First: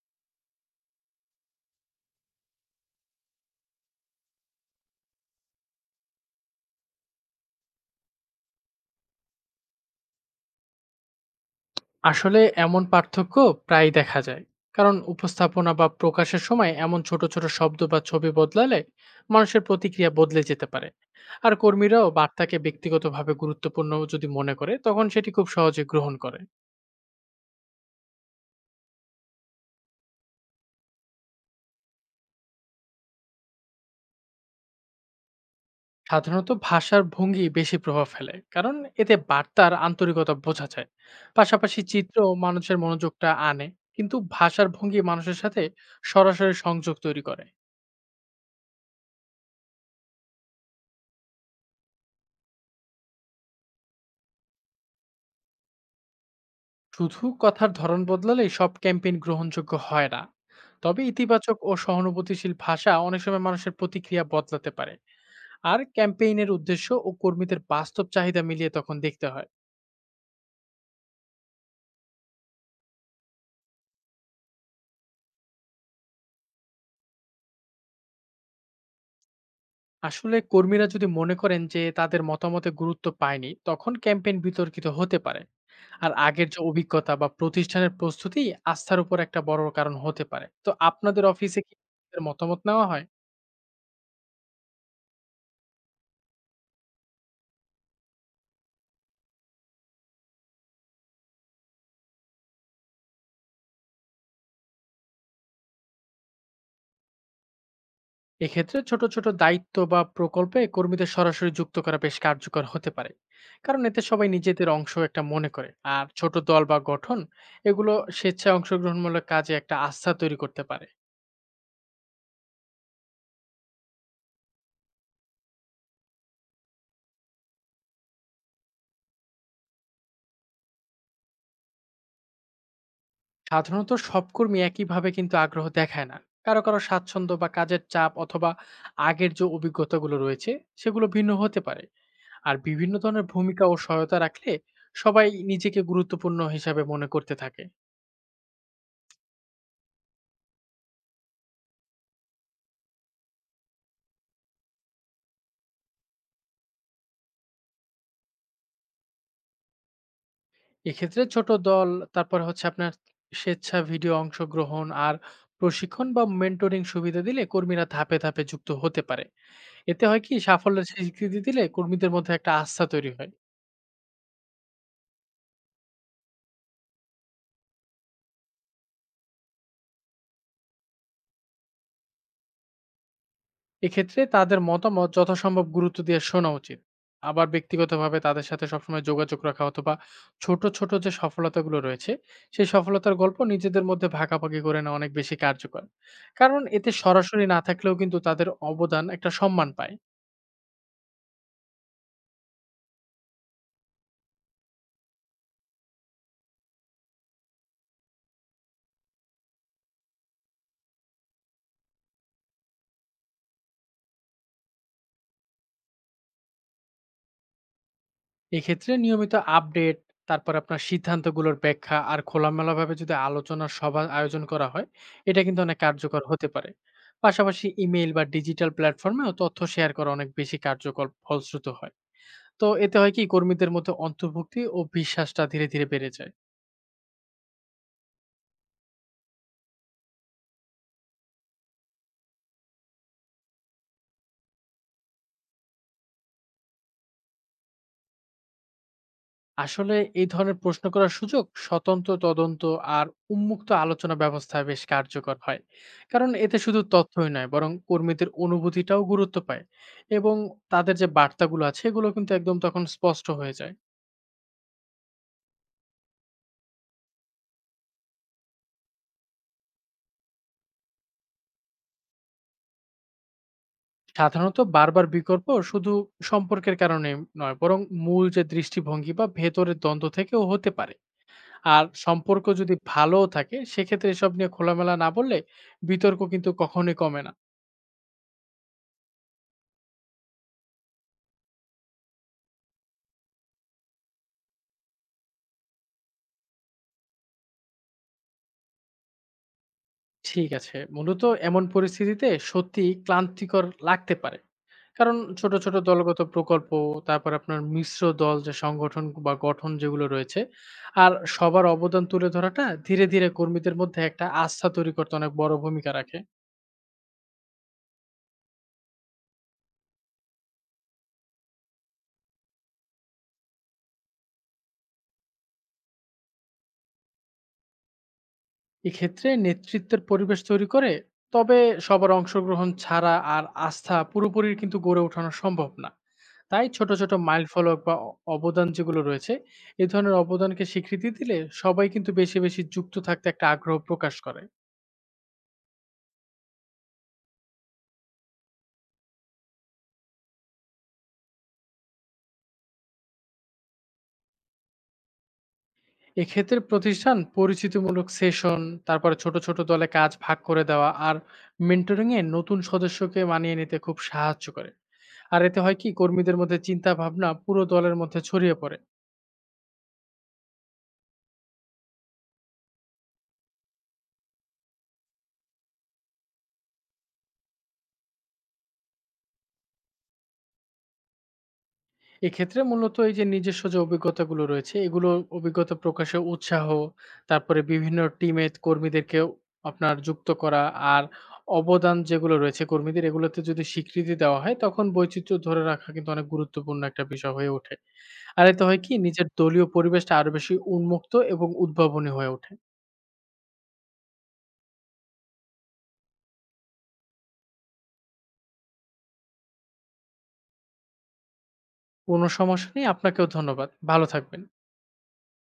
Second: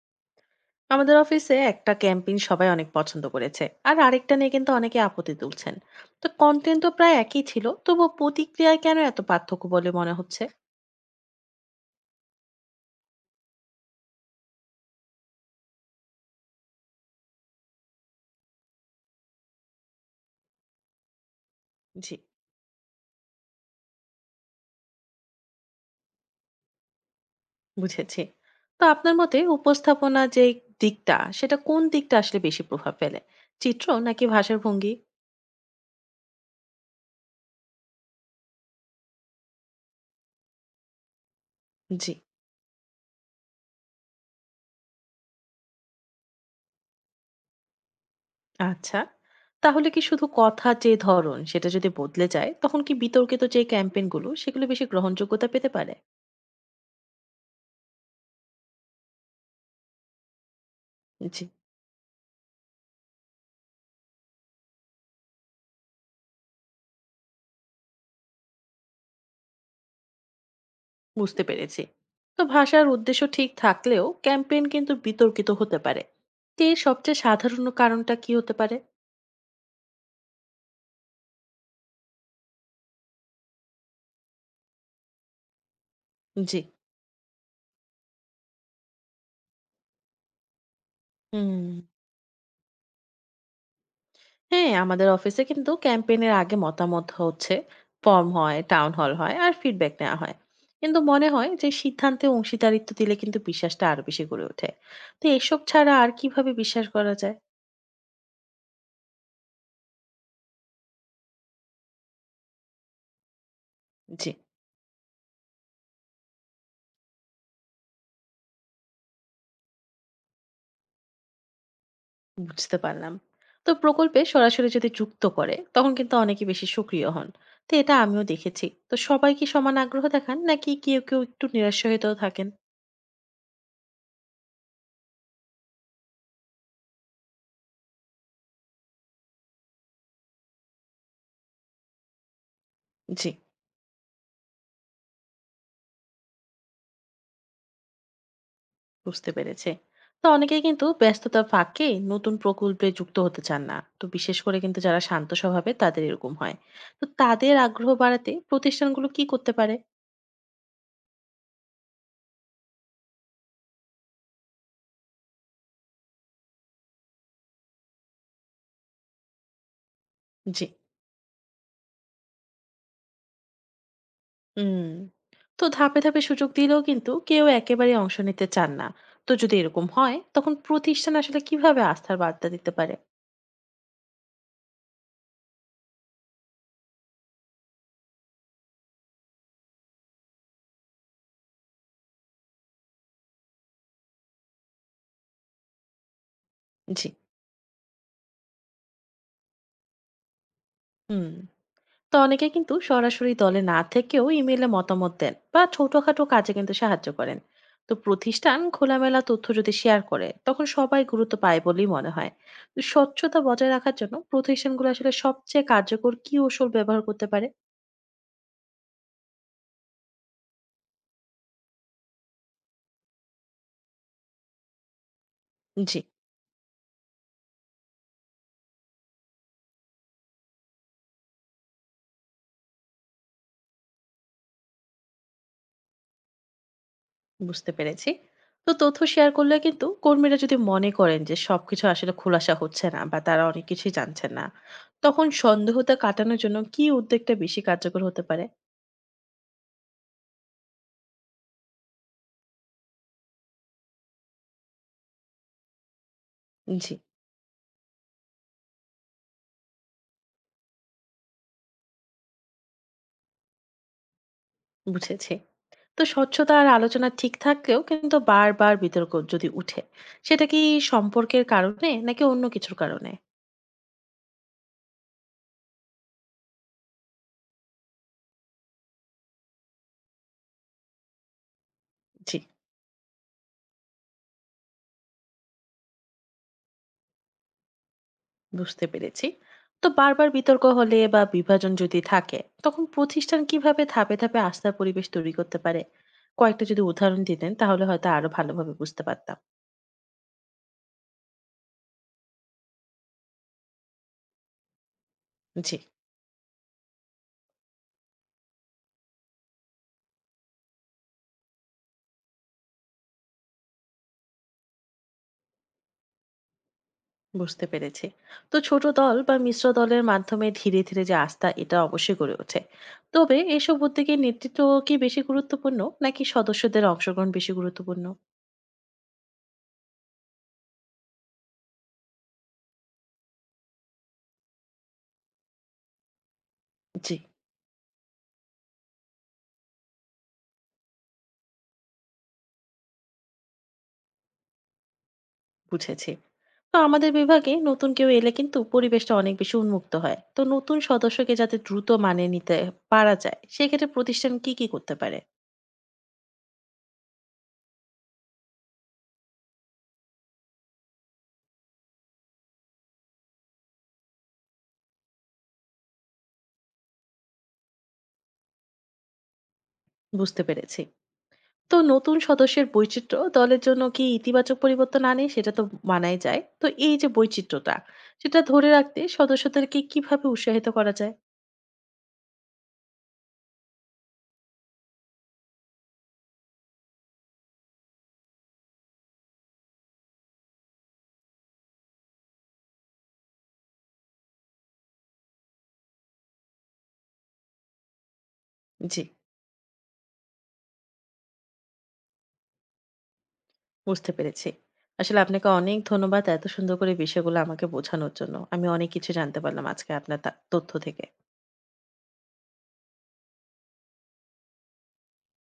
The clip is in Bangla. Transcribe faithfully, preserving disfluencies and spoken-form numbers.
আমাদের অফিসে একটা ক্যাম্পেইন সবাই অনেক পছন্দ করেছে। আর আরেকটা নিয়ে কিন্তু অনেকে আপত্তি তুলছেন। তো কন্টেন্ট তো প্রায় একই ছিল, তবুও প্রতিক্রিয়ায় কেন এত পার্থক্য বলে মনে হচ্ছে? আসলে এমন পার্থক্য প্রায় দেখা যায়। কারণ উপস্থাপনা বা প্রকাশের সময় এমন ছোট ছোট শব্দ বা ছবি বদলালে মানুষের প্রতিক্রিয়া বদলে যেতে পারে। আর কর্মীরাও জি, বার্তাকে ব্যক্তিগতভাবে গুরুত্বপূর্ণ যদি মনে করে তখন সেটি খুব সহজে গ্রহণ করে। বুঝেছি। তো আপনার মতে উপস্থাপনা যে দিকটা, সেটা কোন দিকটা আসলে বেশি প্রভাব ফেলে, চিত্র নাকি ভাষার ভঙ্গি? সাধারণত ভাষার ভঙ্গি বেশি প্রভাব ফেলে, কারণ এতে বার্তার আন্তরিকতা বোঝা যায়। পাশাপাশি জি। চিত্র মানুষের মনোযোগটা আনে, কিন্তু ভাষার ভঙ্গি মানুষের সাথে সরাসরি সংযোগ তৈরি করে। আচ্ছা, তাহলে কি শুধু কথা যে ধরন সেটা যদি বদলে যায়, তখন কি বিতর্কিত যে ক্যাম্পেইনগুলো সেগুলো বেশি গ্রহণযোগ্যতা পেতে পারে? শুধু কথার ধরন বদলালেই সব ক্যাম্পেইন গ্রহণযোগ্য হয় না, তবে জি, ইতিবাচক ও সহানুভূতিশীল ভাষা অনেক সময় মানুষের প্রতিক্রিয়া বদলাতে পারে। আর ক্যাম্পেইনের উদ্দেশ্য ও কর্মীদের বাস্তব চাহিদা মিলিয়ে তখন দেখতে হয়। বুঝতে পেরেছি। তো ভাষার উদ্দেশ্য ঠিক থাকলেও ক্যাম্পেইন কিন্তু বিতর্কিত হতে পারে। তো এর সবচেয়ে সাধারণ কারণটা কি হতে পারে? আসলে কর্মীরা যদি মনে করেন যে তাদের মতামতে গুরুত্ব পায়নি তখন ক্যাম্পেইন বিতর্কিত হতে পারে। আর আগের যে জি। অভিজ্ঞতা বা প্রতিষ্ঠানের প্রস্তুতি আস্থার উপর একটা বড় কারণ হতে পারে। তো আপনাদের অফিসে কি হুম। এর মতামত নেওয়া হয়? হ্যাঁ, আমাদের অফিসে কিন্তু ক্যাম্পেইনের আগে মতামত হচ্ছে ফর্ম হয়, টাউন হল হয়, আর ফিডব্যাক নেওয়া হয়। কিন্তু মনে হয় যে সিদ্ধান্তে অংশীদারিত্ব দিলে কিন্তু বিশ্বাসটা আরো বেশি গড়ে ওঠে। তো এসব ছাড়া আর কিভাবে বিশ্বাস করা যায়? এক্ষেত্রে ছোট ছোট দায়িত্ব বা প্রকল্পে কর্মীদের সরাসরি যুক্ত করা বেশ কার্যকর হতে পারে, কারণ এতে সবাই জি, নিজেদের অংশ একটা মনে করে। আর ছোট দল বা গঠন, এগুলো স্বেচ্ছায় অংশগ্রহণমূলক কাজে একটা আস্থা তৈরি করতে পারে। বুঝতে পারলাম। তো প্রকল্পে সরাসরি যদি যুক্ত করে তখন কিন্তু অনেকে বেশি সক্রিয় হন। তো এটা আমিও দেখেছি। তো সবাই কি সমান আগ্রহ দেখান নাকি কেউ, কেউ একটু নিরাশ্রিত থাকেন? সাধারণত সব কর্মী একইভাবে কিন্তু আগ্রহ দেখায় না। কারো কারো স্বাচ্ছন্দ্য বা কাজের চাপ অথবা আগের যে অভিজ্ঞতাগুলো রয়েছে সেগুলো ভিন্ন হতে পারে। আর বিভিন্ন ধরনের জি, ভূমিকা ও সহায়তা রাখলে সবাই নিজেকে গুরুত্বপূর্ণ হিসাবে মনে করতে থাকে। বুঝতে পেরেছি। তো অনেকেই কিন্তু ব্যস্ততার ফাঁকে নতুন প্রকল্পে যুক্ত হতে চান না। তো বিশেষ করে কিন্তু যারা শান্ত স্বভাবের তাদের এরকম হয়। তো তাদের আগ্রহ বাড়াতে প্রতিষ্ঠানগুলো কি করতে পারে? এক্ষেত্রে ছোট দল, তারপরে হচ্ছে আপনার স্বেচ্ছা ভিডিও অংশগ্রহণ আর প্রশিক্ষণ বা মেন্টরিং সুবিধা দিলে কর্মীরা ধাপে ধাপে যুক্ত হতে পারে। এতে হয় কি, জি। সাফল্যের স্বীকৃতি দিলে কর্মীদের মধ্যে একটা আস্থা তৈরি হয়। হুম। তো ধাপে ধাপে সুযোগ দিলেও কিন্তু কেউ একেবারে অংশ নিতে চান না। তো যদি এরকম হয় তখন প্রতিষ্ঠান আসলে কিভাবে আস্থার বার্তা দিতে পারে? এক্ষেত্রে তাদের মতামত যথাসম্ভব গুরুত্ব দিয়ে শোনা উচিত। আবার ব্যক্তিগতভাবে তাদের সাথে সবসময় যোগাযোগ রাখা অথবা ছোট ছোট যে সফলতাগুলো রয়েছে, সেই সফলতার গল্প নিজেদের মধ্যে ভাগাভাগি করে নেওয়া অনেক বেশি কার্যকর। কারণ এতে জি। সরাসরি না থাকলেও কিন্তু তাদের অবদান একটা সম্মান পায়। হুম। তো অনেকে কিন্তু সরাসরি দলে না থেকেও ইমেলে মতামত দেন বা ছোটখাটো কাজে কিন্তু সাহায্য করেন। তো প্রতিষ্ঠান খোলামেলা তথ্য যদি শেয়ার করে তখন সবাই গুরুত্ব পায় বলেই মনে হয়। তো স্বচ্ছতা বজায় রাখার জন্য প্রতিষ্ঠানগুলো আসলে সবচেয়ে কার্যকর কি কৌশল ব্যবহার করতে পারে? এক্ষেত্রে নিয়মিত আপডেট, তারপর আপনার সিদ্ধান্তগুলোর ব্যাখ্যা আর খোলামেলাভাবে যদি আলোচনা সভা আয়োজন করা হয়, এটা কিন্তু অনেক জি, কার্যকর হতে পারে। পাশাপাশি ইমেইল বা ডিজিটাল প্ল্যাটফর্মেও তথ্য শেয়ার করা অনেক বেশি কার্যকর ফলশ্রুত হয়। তো এতে হয় কি, কর্মীদের মধ্যে অন্তর্ভুক্তি ও বিশ্বাসটা ধীরে ধীরে বেড়ে যায়। বুঝতে পেরেছি। তো তথ্য শেয়ার করলে কিন্তু কর্মীরা যদি মনে করেন যে সবকিছু আসলে খোলাসা হচ্ছে না বা তারা অনেক কিছুই জানছেন না, তখন সন্দেহতা কাটানোর জন্য কি উদ্যোগটা বেশি কার্যকর হতে পারে? আসলে এই ধরনের প্রশ্ন করার সুযোগ, স্বতন্ত্র তদন্ত আর উন্মুক্ত আলোচনা ব্যবস্থা বেশ কার্যকর হয়। কারণ এতে শুধু জি, তথ্যই নয় বরং কর্মীদের অনুভূতিটাও গুরুত্ব পায়। এবং তাদের যে বার্তাগুলো আছে এগুলো কিন্তু একদম তখন স্পষ্ট হয়ে যায়। বুঝেছি। তো স্বচ্ছতা আর আলোচনা ঠিক থাকলেও কিন্তু বারবার বিতর্ক যদি উঠে, সেটা কি সম্পর্কের কারণে নাকি অন্য কিছুর কারণে? সাধারণত বারবার বিকল্প শুধু সম্পর্কের কারণে নয়, বরং মূল যে দৃষ্টিভঙ্গি বা ভেতরের দ্বন্দ্ব থেকেও হতে পারে। আর জি। সম্পর্ক যদি ভালোও থাকে সেক্ষেত্রে এসব নিয়ে খোলামেলা না বললে বিতর্ক কিন্তু কখনোই কমে না। বুঝতে পেরেছি। তো বারবার বিতর্ক হলে বা বিভাজন যদি থাকে তখন প্রতিষ্ঠান কিভাবে ধাপে ধাপে আস্থার পরিবেশ তৈরি করতে পারে? কয়েকটা যদি উদাহরণ দিতেন তাহলে হয়তো আরো ভালোভাবে বুঝতে পারতাম। ঠিক আছে। মূলত এমন পরিস্থিতিতে সত্যিই ক্লান্তিকর লাগতে পারে। কারণ ছোট জি, ছোট দলগত প্রকল্প, তারপর আপনার মিশ্র দল, যে সংগঠন বা গঠন যেগুলো রয়েছে, আর সবার অবদান তুলে ধরাটা ধীরে ধীরে কর্মীদের মধ্যে একটা আস্থা তৈরি করতে অনেক বড় ভূমিকা রাখে। বুঝতে পেরেছি। তো ছোট দল বা মিশ্র দলের মাধ্যমে ধীরে ধীরে যে আস্থা, এটা অবশ্যই গড়ে ওঠে। তবে এসব উদ্যোগের নেতৃত্ব কি বেশি গুরুত্বপূর্ণ নাকি সদস্যদের অংশগ্রহণ বেশি গুরুত্বপূর্ণ? এক্ষেত্রে নেতৃত্বের পরিবেশ তৈরি করে, তবে সবার অংশগ্রহণ ছাড়া আর আস্থা পুরোপুরি কিন্তু গড়ে ওঠানো সম্ভব না। তাই ছোট ছোট জি, মাইল ফলক বা অ- অবদান যেগুলো রয়েছে, এই ধরনের অবদানকে স্বীকৃতি দিলে সবাই কিন্তু বেশি বেশি যুক্ত থাকতে একটা আগ্রহ প্রকাশ করে। বুঝেছি। তো আমাদের বিভাগে নতুন কেউ এলে কিন্তু পরিবেশটা অনেক বেশি উন্মুক্ত হয়। তো নতুন সদস্যকে যাতে দ্রুত মানিয়ে নিতে পারা যায় সেক্ষেত্রে প্রতিষ্ঠান কি কি করতে পারে? এক্ষেত্রে প্রতিষ্ঠান পরিচিতিমূলক সেশন, তারপরে ছোট ছোট দলে কাজ ভাগ করে দেওয়া আর মেন্টরিং এ নতুন সদস্যকে মানিয়ে নিতে খুব সাহায্য করে। আর এতে হয় কি, কর্মীদের মধ্যে চিন্তা ভাবনা পুরো দলের মধ্যে ছড়িয়ে পড়ে। বুঝতে পেরেছি। তো নতুন সদস্যের বৈচিত্র্য দলের জন্য কি ইতিবাচক পরিবর্তন আনে সেটা তো মানাই যায়। তো এই যে বৈচিত্র্যটা, সেটা ধরে রাখতে সদস্যদেরকে কিভাবে উৎসাহিত করা যায়? এক্ষেত্রে মূলত এই যে নিজস্ব যে অভিজ্ঞতাগুলো রয়েছে, এগুলো অভিজ্ঞতা প্রকাশে উৎসাহ, তারপরে বিভিন্ন টিমে কর্মীদেরকেও আপনার যুক্ত করা, আর অবদান যেগুলো রয়েছে কর্মীদের, এগুলোতে যদি স্বীকৃতি দেওয়া হয়, তখন বৈচিত্র্য ধরে রাখা কিন্তু অনেক গুরুত্বপূর্ণ একটা বিষয় হয়ে ওঠে। আর এতে হয় কি? জি, নিজের দলীয় পরিবেশটা আরো বেশি উন্মুক্ত এবং উদ্ভাবনী হয়ে ওঠে। বুঝতে পেরেছি। আসলে আপনাকে অনেক ধন্যবাদ এত সুন্দর করে বিষয়গুলো আমাকে বোঝানোর জন্য। আমি অনেক কিছু জানতে পারলাম আজকে আপনার তা- তথ্য থেকে। কোনো সমস্যা নেই। আপনাকেও ধন্যবাদ। ভালো থাকবেন।